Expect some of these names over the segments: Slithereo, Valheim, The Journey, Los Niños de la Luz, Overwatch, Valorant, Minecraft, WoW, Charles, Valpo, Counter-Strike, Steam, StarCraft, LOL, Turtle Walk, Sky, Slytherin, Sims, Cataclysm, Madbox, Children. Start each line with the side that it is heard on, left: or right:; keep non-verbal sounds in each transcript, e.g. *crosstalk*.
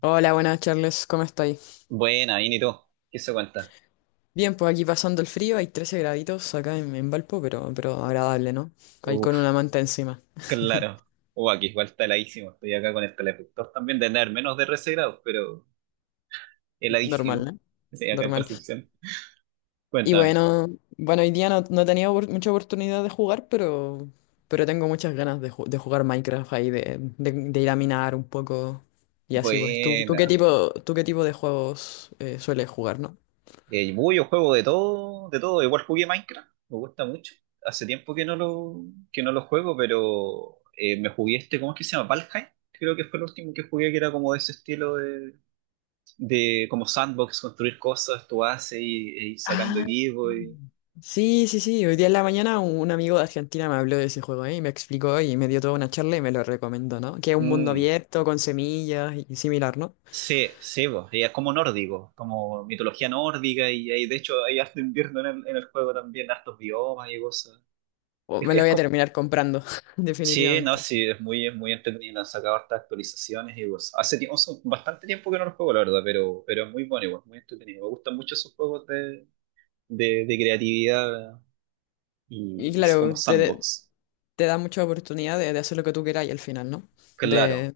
left: Hola, buenas Charles, ¿cómo estáis?
right: Buena, bien, ¿y tú? ¿Qué se cuenta?
left: Bien, pues aquí pasando el frío, hay 13 graditos acá en Valpo, pero agradable, ¿no? Ahí con una
right: Uf,
left: manta encima.
right: claro. Aquí igual está heladísimo. Estoy acá con el calefactor también, de tener menos de 13 grados, pero
left: Normal,
right: heladísimo. *laughs*
left: ¿no?
right: Sí, acá en
left: Normal.
right: Concepción.
left: Y
right: Cuéntame.
left: bueno, bueno, hoy día no he tenido mucha oportunidad de jugar, pero tengo muchas ganas de, de jugar Minecraft ahí, de ir a minar un poco y así, pues. ¿Tú,
right: Buena.
left: tú qué tipo de juegos sueles jugar, ¿no?
right: Yo juego de todo, de todo. Igual jugué Minecraft, me gusta mucho. Hace tiempo que no lo juego, pero me jugué este, ¿cómo es que se llama? Valheim. Creo que fue el último que jugué, que era como de ese estilo de como sandbox, construir cosas, tú haces y sacando
left: Ah,
right: equipo y...
left: sí. Hoy día en la mañana un amigo de Argentina me habló de ese juego, ¿eh? Y me explicó y me dio toda una charla y me lo recomendó, ¿no? Que es un mundo
right: Mm.
left: abierto con semillas y similar, ¿no?
right: Sí, sí, po, y es como nórdico, como mitología nórdica, y de hecho hay harto invierno en en el juego también, hartos biomas y cosas.
left: O
right: Es,
left: me
right: que-
left: lo
right: es
left: voy a
right: como,
left: terminar comprando, *laughs*
right: sí, no,
left: definitivamente.
right: sí, es muy entretenido, han sacado hartas actualizaciones y cosas. Hace tiempo, hace bastante tiempo que no lo juego, la verdad, pero es muy bueno igual, muy entretenido. Me gustan mucho esos juegos de creatividad
left: Y
right: y como
left: claro, te,
right: sandbox.
left: te da mucha oportunidad de hacer lo que tú queráis al final, ¿no? De,
right: Claro,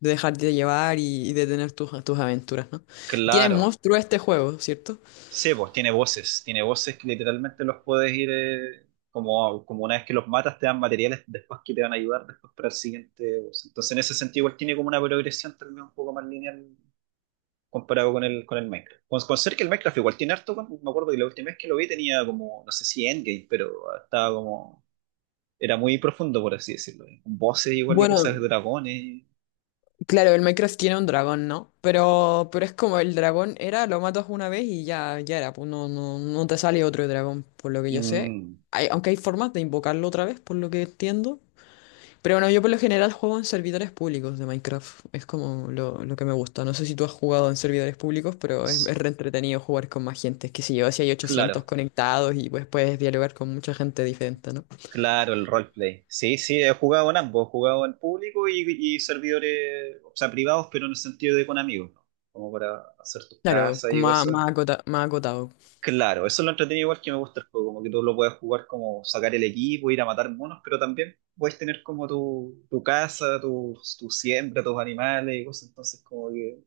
left: de dejarte llevar y de tener tus, tus aventuras, ¿no? Y tiene
right: claro.
left: monstruo este juego, ¿cierto?
right: Sí, pues tiene voces que literalmente los puedes ir, como, como una vez que los matas te dan materiales después que te van a ayudar después para el siguiente boss. Entonces en ese sentido igual tiene como una progresión también un poco más lineal comparado con con el Minecraft. Con ser que el Minecraft igual tiene harto, me acuerdo que la última vez que lo vi tenía como, no sé si endgame, pero estaba como, era muy profundo por así decirlo. Voces igual y
left: Bueno,
right: cosas de dragones.
left: claro, el Minecraft tiene un dragón, ¿no? Pero es como el dragón era, lo matas una vez y ya, ya era, pues no te sale otro dragón, por lo que yo sé.
right: Mm,
left: Hay, aunque hay formas de invocarlo otra vez, por lo que entiendo. Pero bueno, yo por lo general juego en servidores públicos de Minecraft. Es como lo que me gusta. No sé si tú has jugado en servidores públicos, pero es,
right: s-
left: es re entretenido jugar con más gente. Es que si yo, si hay 800
right: claro.
left: conectados y pues puedes dialogar con mucha gente diferente, ¿no?
right: Claro, el roleplay. Sí, sí, he jugado en ambos, he jugado en público y servidores, o sea, privados, pero en el sentido de con amigos, ¿no? Como para hacer tus
left: Claro,
right: casas
left: con
right: y
left: más,
right: cosas.
left: más acotado.
right: Claro, eso es lo entretenido igual que me gusta el juego, como que tú lo puedes jugar como sacar el equipo, ir a matar monos, pero también puedes tener como tu casa, tu siembra, tus animales y cosas, entonces como que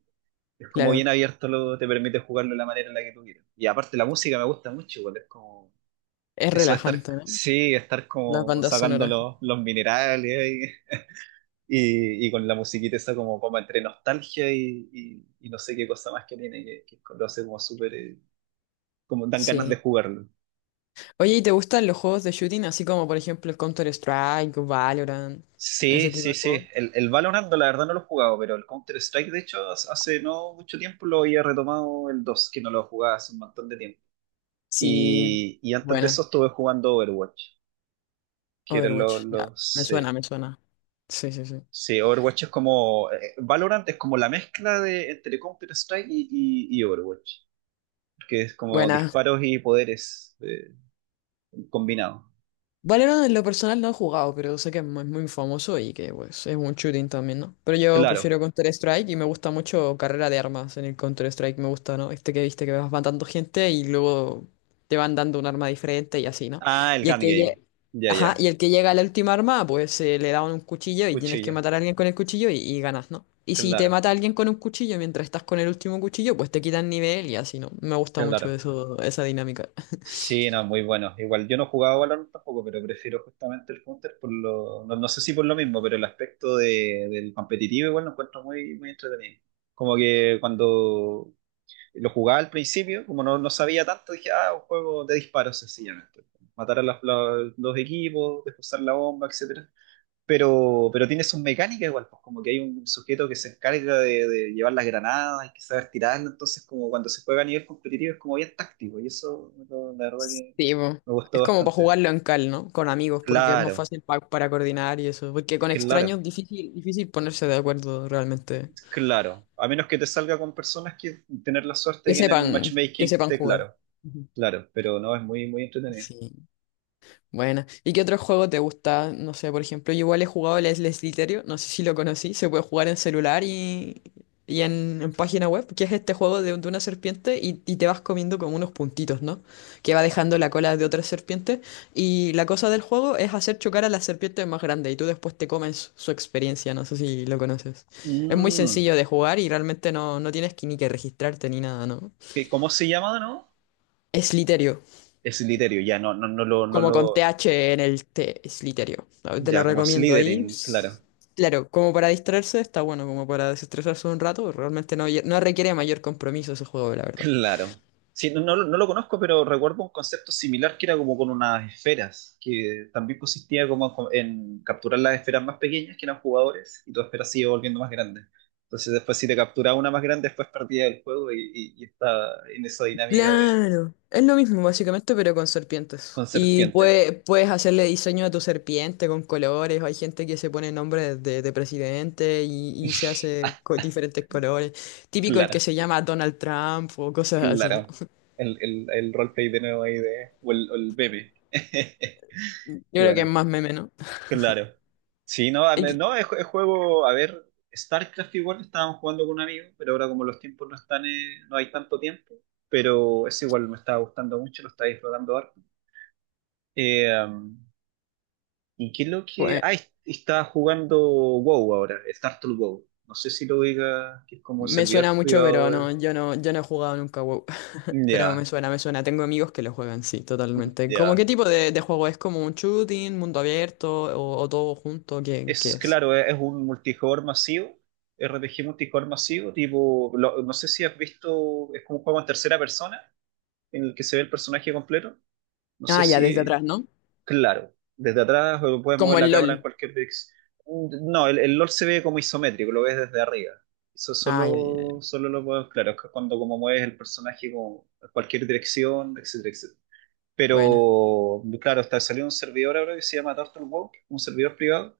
right: es como bien
left: Claro,
right: abierto, lo, te permite jugarlo de la manera en la que tú quieras. Y aparte la música me gusta mucho, igual es como
left: es
right: eso de estar,
left: relajante, ¿no?
right: sí, estar
left: Las
right: como
left: bandas
right: sacando
left: sonoras.
right: los minerales y con la musiquita esa como, como entre nostalgia y, y no sé qué cosa más que tiene, que lo hace como súper, como dan ganas de
left: Sí.
right: jugarlo.
left: Oye, ¿y te gustan los juegos de shooting? Así como, por ejemplo, el Counter-Strike, o Valorant,
right: Sí,
left: ese tipo
right: sí,
left: de
right: sí.
left: juegos.
right: El Valorant, la verdad, no lo he jugado, pero el Counter-Strike, de hecho, hace no mucho tiempo lo había retomado el 2 que no lo jugaba hace un montón de tiempo.
left: Sí,
right: Y antes de eso
left: buena.
right: estuve jugando Overwatch, que eran
left: Overwatch. Ya, me suena,
right: sí.
left: me suena. Sí, sí, sí.
right: Sí, Overwatch es como. Valorant es como la mezcla de entre Counter-Strike y, y Overwatch. Que es como
left: Buena.
right: disparos y poderes combinados.
left: Valorant en lo personal no he jugado, pero sé que es muy, muy famoso y que pues, es un shooting también, ¿no? Pero yo
right: Claro.
left: prefiero Counter-Strike y me gusta mucho carrera de armas en el Counter-Strike, me gusta, ¿no? Este que viste que vas matando gente y luego te van dando un arma diferente y así, ¿no?
right: Ah, el
left: Y el
right: Gun Game. Ya,
left: ajá,
right: ya.
left: y el que llega a la última arma, pues se le da un cuchillo y tienes que
right: Cuchillo.
left: matar a alguien con el cuchillo y ganas, ¿no? Y si te
right: Claro,
left: mata alguien con un cuchillo mientras estás con el último cuchillo, pues te quitan nivel y así, ¿no? Me gusta mucho
right: claro.
left: eso, esa dinámica.
right: Sí, no, muy bueno. Igual yo no jugaba Valorant tampoco, pero prefiero justamente el Counter por lo. No, no sé si por lo mismo, pero el aspecto del competitivo igual lo encuentro muy, muy entretenido. Como que cuando lo jugaba al principio, como no, no sabía tanto, dije, ah, un juego de disparos sencillamente. Matar a los equipos, desposar la bomba, etcétera. Pero tiene sus mecánicas igual, pues como que hay un sujeto que se encarga de llevar las granadas, hay que saber tirarlas, entonces como cuando se juega a nivel competitivo es como bien táctico, y eso la verdad que
left: Sí, po.
right: me gustó
left: Es como para
right: bastante.
left: jugarlo en cal, ¿no? Con amigos, porque es más
right: Claro,
left: fácil para coordinar y eso. Porque
right: es
left: con
right: que claro.
left: extraños difícil, difícil ponerse de acuerdo realmente.
right: es claro, a menos que te salga con personas que tener la suerte
left: Que
right: que en
left: sepan,
right: el
left: que
right: matchmaking
left: sepan
right: te
left: jugar.
right: claro,
left: Ujú.
right: claro, pero no es muy muy entretenido.
left: Sí. Bueno, ¿y qué otro juego te gusta? No sé, por ejemplo, yo igual he jugado el Slithereo, no sé si lo conocí, se puede jugar en celular y en página web, que es este juego de una serpiente y te vas comiendo como unos puntitos, ¿no? Que va dejando la cola de otra serpiente y la cosa del juego es hacer chocar a la serpiente más grande y tú después te comes su experiencia, no sé si lo conoces. Es muy
right: Mm,
left: sencillo de jugar y realmente no tienes que ni que registrarte ni nada, ¿no?
right: ¿Cómo se llama, no?
left: Slithereo.
right: Slytherin, ya, no, no
left: Como
right: lo,
left: con TH en el T, Slytherio. Te lo
right: ya, como
left: recomiendo ahí.
right: Slytherin, claro.
left: Claro, como para distraerse está bueno, como para desestresarse un rato, realmente no requiere mayor compromiso ese juego, la
right: *laughs*
left: verdad.
right: Claro. Sí, no, no, lo no lo conozco, pero recuerdo un concepto similar que era como con unas esferas, que también consistía como en capturar las esferas más pequeñas, que eran jugadores, y tu esfera se iba volviendo más grande. Entonces después si te capturaba una más grande, después perdía el juego y estaba en esa dinámica de
left: Claro, es lo mismo básicamente, pero con serpientes.
right: con
left: Y
right: serpientes.
left: puedes hacerle diseño a tu serpiente con colores, hay gente que se pone nombres de presidente y se hace con diferentes colores. Típico el que
right: Claro,
left: se llama Donald Trump o cosas así, ¿no?
right: claro. El roleplay de nuevo ahí de, o el meme. *laughs*
left: Yo
right: Qué
left: creo que es
right: buena.
left: más meme, ¿no?
right: Claro. Sí, no, no, es juego, a ver, StarCraft igual estábamos jugando con un amigo, pero ahora como los tiempos no están, no hay tanto tiempo, pero es igual me estaba gustando mucho, lo estaba disfrutando harto. Eh, um, ¿Y qué es lo que...?
left: Y-
right: Ah, estaba jugando WoW ahora, Startle WoW. No sé si lo diga, que es como
left: Me suena
right: servidor
left: mucho,
right: privado
left: pero
right: de...
left: no, yo no he jugado nunca WoW. *laughs* Pero me
right: Ya,
left: suena, me suena. Tengo amigos que lo juegan, sí, totalmente. ¿Cómo qué
right: ya.
left: tipo de juego es? ¿Como un shooting, mundo abierto o todo junto? ¿Qué, qué
right: Es
left: es?
right: claro, es un multijugador masivo, RPG multijugador masivo, tipo, no sé si has visto, es como un juego en tercera persona en el que se ve el personaje completo. No sé
left: Ah, ya, desde
right: si,
left: atrás, ¿no?
right: claro, desde atrás o puedes mover
left: Como
right: la
left: el
right: cámara en
left: LOL.
right: cualquier dirección. No, el LOL se ve como isométrico, lo ves desde arriba. Eso
left: Ah, ya.
right: solo, solo lo puedo, claro, es que cuando como mueves el personaje como a cualquier dirección, etcétera, etcétera.
left: Buena.
right: Pero, claro, está salió un servidor ahora que se llama Turtle Walk, un servidor privado,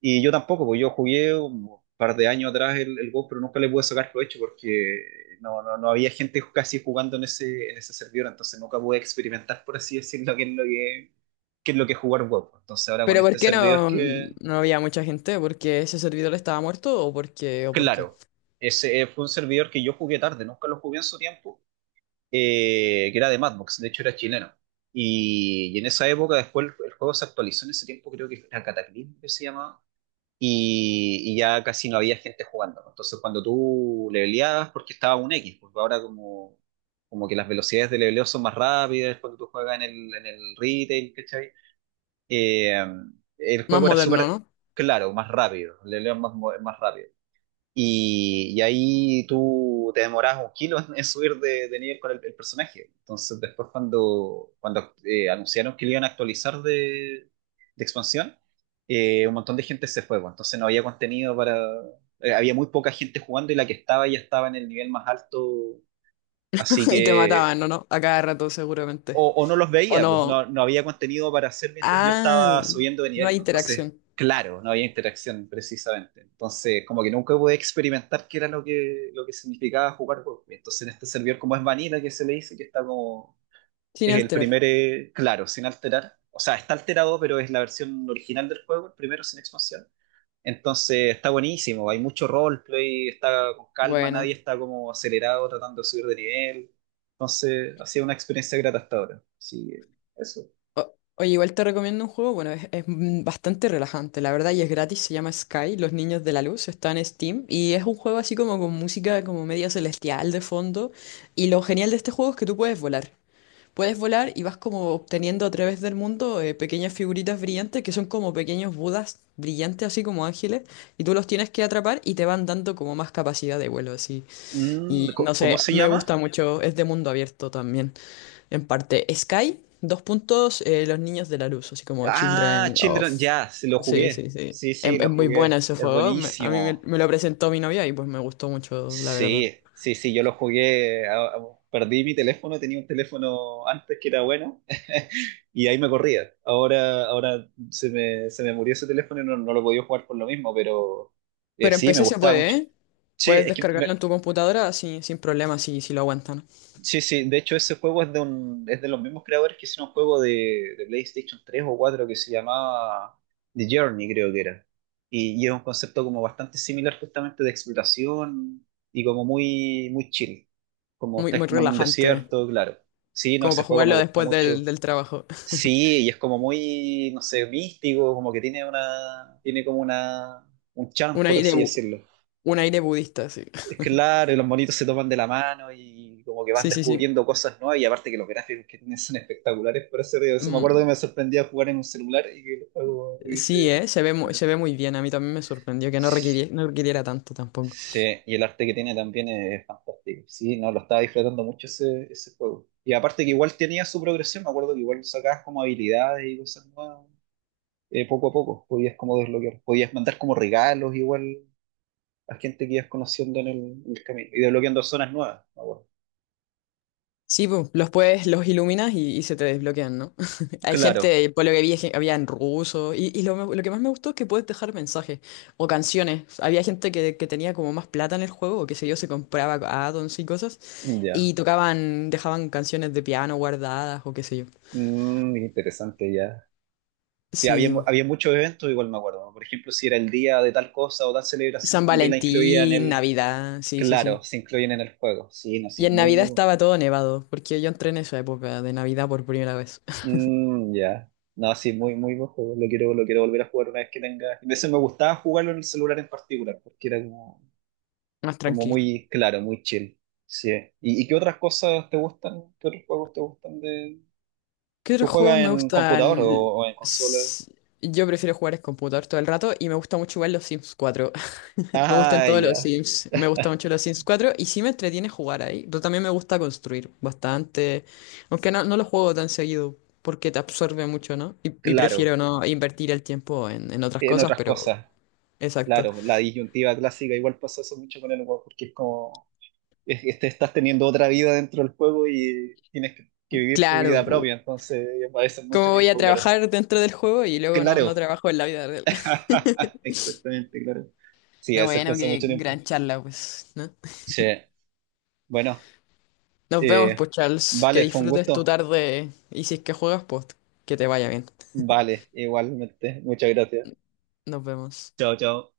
right: y yo tampoco, porque yo jugué un par de años atrás el WoW, pero nunca le pude sacar provecho porque no, no, no había gente casi jugando en ese servidor, entonces nunca pude experimentar, por así decirlo, qué es lo que, qué es lo que es jugar WoW. Entonces ahora con
left: ¿Pero por
right: este
left: qué
right: servidor
left: no,
right: que,
left: no había mucha gente? ¿Porque ese servidor estaba muerto o por qué? ¿O por qué?
right: claro, ese fue un servidor que yo jugué tarde, nunca lo jugué en su tiempo, que era de Madbox, de hecho era chileno. Y en esa época después el juego se actualizó en ese tiempo, creo que era Cataclysm que se llamaba y ya casi no había gente jugando. Entonces, cuando tú leveleabas, porque estaba un X, porque ahora como, como que las velocidades de leveleo son más rápidas cuando tú juegas en en el retail, ¿cachai? Eh, el
left: Más
right: juego era
left: moderno,
right: súper
left: ¿no?
right: claro, más rápido, el leveleo es más, más rápido. Y ahí tú te demoras un kilo en subir de nivel con el personaje. Entonces, después, cuando anunciaron que lo iban a actualizar de expansión, un montón de gente se fue, pues. Entonces, no había contenido para. Había muy poca gente jugando y la que estaba ya estaba en el nivel más alto. Así
left: *laughs* Y te
right: que
left: mataban, ¿no? ¿No? A cada rato seguramente.
right: o no los
left: ¿O
right: veía, pues
left: no?
right: no, no había contenido para hacer mientras yo
left: Ah,
right: estaba subiendo de
left: no
right: nivel,
left: hay
right: pues. Entonces,
left: interacción.
right: claro, no había interacción precisamente. Entonces, como que nunca pude experimentar qué era lo que significaba jugar juegos. Entonces, en este servidor, como es vanilla, que se le dice que está como.
left: Sin
right: Es el
left: alterar.
right: primer, claro, sin alterar. O sea, está alterado, pero es la versión original del juego, el primero sin expansión. Entonces está buenísimo, hay mucho roleplay, está con calma, nadie
left: Buena.
right: está como acelerado tratando de subir de nivel. Entonces ha sido una experiencia grata hasta ahora. Así que eso.
left: O- Oye, igual te recomiendo un juego, bueno, es bastante relajante, la verdad, y es gratis, se llama Sky, Los Niños de la Luz, está en Steam, y es un juego así como con música como media celestial de fondo, y lo genial de este juego es que tú puedes volar y vas como obteniendo a través del mundo pequeñas figuritas brillantes que son como pequeños budas brillantes, así como ángeles, y tú los tienes que atrapar y te van dando como más capacidad de vuelo, así,
right: Mm,
left: y no
right: ¿cómo
left: sé,
right: se
left: me
right: llama?
left: gusta mucho, es de mundo abierto también. En parte, Sky, dos puntos, Los Niños de la Luz, así como
right: Ah,
left: Children of...
right: Children, ya, sí, lo
left: Sí,
right: jugué.
left: sí, sí.
right: Sí, sí,
left: Es
right: lo
left: muy buena
right: jugué.
left: ese
right: Es
left: juego. A
right: buenísimo.
left: me lo presentó mi novia y pues me gustó mucho, la verdad.
right: Sí, sí, sí, yo lo jugué, perdí mi teléfono, tenía un teléfono antes que era bueno *laughs* y ahí me corría. Ahora, ahora se me murió ese teléfono y no, no lo podía jugar por lo mismo, pero
left: Pero en
right: sí, me
left: PC se
right: gustaba
left: puede,
right: mucho.
left: ¿eh?
right: Sí,
left: Puedes
right: es que
left: descargarlo
right: me,
left: en tu computadora sin, sin problema si, si lo aguantan.
right: Sí, sí, de hecho ese juego es de un, es de los mismos creadores que hicieron un juego de PlayStation 3 o 4 que se llamaba The Journey, creo que era. Y es un concepto como bastante similar justamente de exploración y como muy, muy chill. Como
left: Muy,
right: estáis
left: muy
right: como en un
left: relajante,
right: desierto, claro. Sí, no,
left: como
right: ese
left: para
right: juego me
left: jugarlo
right: gustó
left: después del,
right: mucho.
left: del trabajo.
right: Sí, y es como muy, no sé, místico, como que tiene una, tiene como una, un
left: *laughs*
right: charm,
left: Un
right: por
left: aire,
right: así decirlo.
left: un aire budista, sí.
right: Es
left: *laughs*
right: Claro, y los monitos se toman de la mano y como que vas
left: Sí, sí, sí.
right: descubriendo cosas nuevas y aparte que los gráficos que tienen son espectaculares, por eso, digo, eso me acuerdo
left: Mm,
right: que me sorprendía jugar en un celular y que el juego
left: sí,
right: tuviese...
left: ¿eh?
right: ese
left: Se ve, se ve
right: gráfico.
left: muy bien. A mí también me sorprendió que no requiriera, no requiriera tanto tampoco.
right: Sí, y el arte que tiene también es fantástico. Sí, no, lo estaba disfrutando mucho ese, ese juego. Y aparte que igual tenía su progresión, me acuerdo que igual sacabas como habilidades y cosas nuevas, poco a poco, podías como desbloquear, podías mandar como regalos igual a gente que ibas conociendo en el camino y desbloqueando zonas nuevas, me acuerdo.
left: Sí, pu, los puedes, los iluminas y se te desbloquean, ¿no? *laughs* Hay
right: Claro.
left: gente, por lo que vi, es que había en ruso. Y lo, lo que más me gustó es que puedes dejar mensajes o canciones. Había gente que tenía como más plata en el juego, o qué sé yo, se compraba addons y cosas. Y
right: Ya.
left: tocaban, dejaban canciones de piano guardadas o qué sé yo.
right: Mm, interesante, ya. Sí,
left: Sí,
right: había,
left: pu.
right: había muchos eventos, igual me acuerdo, ¿no? Por ejemplo, si era el día de tal cosa o tal celebración,
left: San
right: también la incluían en
left: Valentín,
right: el...
left: Navidad, sí, sí,
right: Claro,
left: sí.
right: se incluyen en el juego. Sí, no,
left: Y
right: sí,
left: en
right: muy,
left: Navidad
right: muy...
left: estaba todo nevado, porque yo entré en esa época de Navidad por primera vez. *laughs*
right: mm, ya. No, sí, muy, muy buen juego. Lo quiero volver a jugar una vez que tenga... A veces me gustaba jugarlo en el celular en particular, porque era como,
left: Más
right: como
left: tranquilo.
right: muy claro, muy chill. Sí. Y qué otras cosas te gustan? ¿Qué otros juegos te gustan de...
left: ¿Qué
right: ¿Tú
left: otros juegos
right: juegas
left: me
right: en computador
left: gustan?
right: o en consola?
left: S- Yo prefiero jugar en computador todo el rato y me gusta mucho jugar los Sims 4. *laughs* Me gustan
right: Ah,
left: todos los
right: ya.
left: Sims. Me gustan mucho los Sims 4 y sí me entretiene jugar ahí. Pero también me gusta construir bastante. Aunque no lo juego tan seguido porque te absorbe mucho, ¿no? Y
right: Claro.
left: prefiero no invertir el tiempo en otras
right: En
left: cosas,
right: otras
left: pero
right: cosas.
left: exacto.
right: Claro, la disyuntiva clásica igual pasa eso mucho con el humor, porque es como, te estás teniendo otra vida dentro del juego y tienes que vivir tu
left: Claro,
right: vida
left: pu,
right: propia, entonces a veces mucho
left: ¿cómo voy a
right: tiempo, claro.
left: trabajar dentro del juego y luego no
right: Claro,
left: trabajo en la vida real? *laughs*
right: *laughs* exactamente, claro. Sí, a
left: Pero
right: veces
left: bueno,
right: cuesta
left: qué
right: mucho tiempo.
left: gran charla, pues, ¿no?
right: Sí, bueno,
left: Nos vemos,
right: eh,
left: pues, Charles. Que
right: vale, fue un
left: disfrutes Vale, tu
right: gusto.
left: tarde y si es que juegas, pues, que te vaya bien.
right: Vale, igualmente. Muchas gracias.
left: Nos vemos.
right: Chao, chao.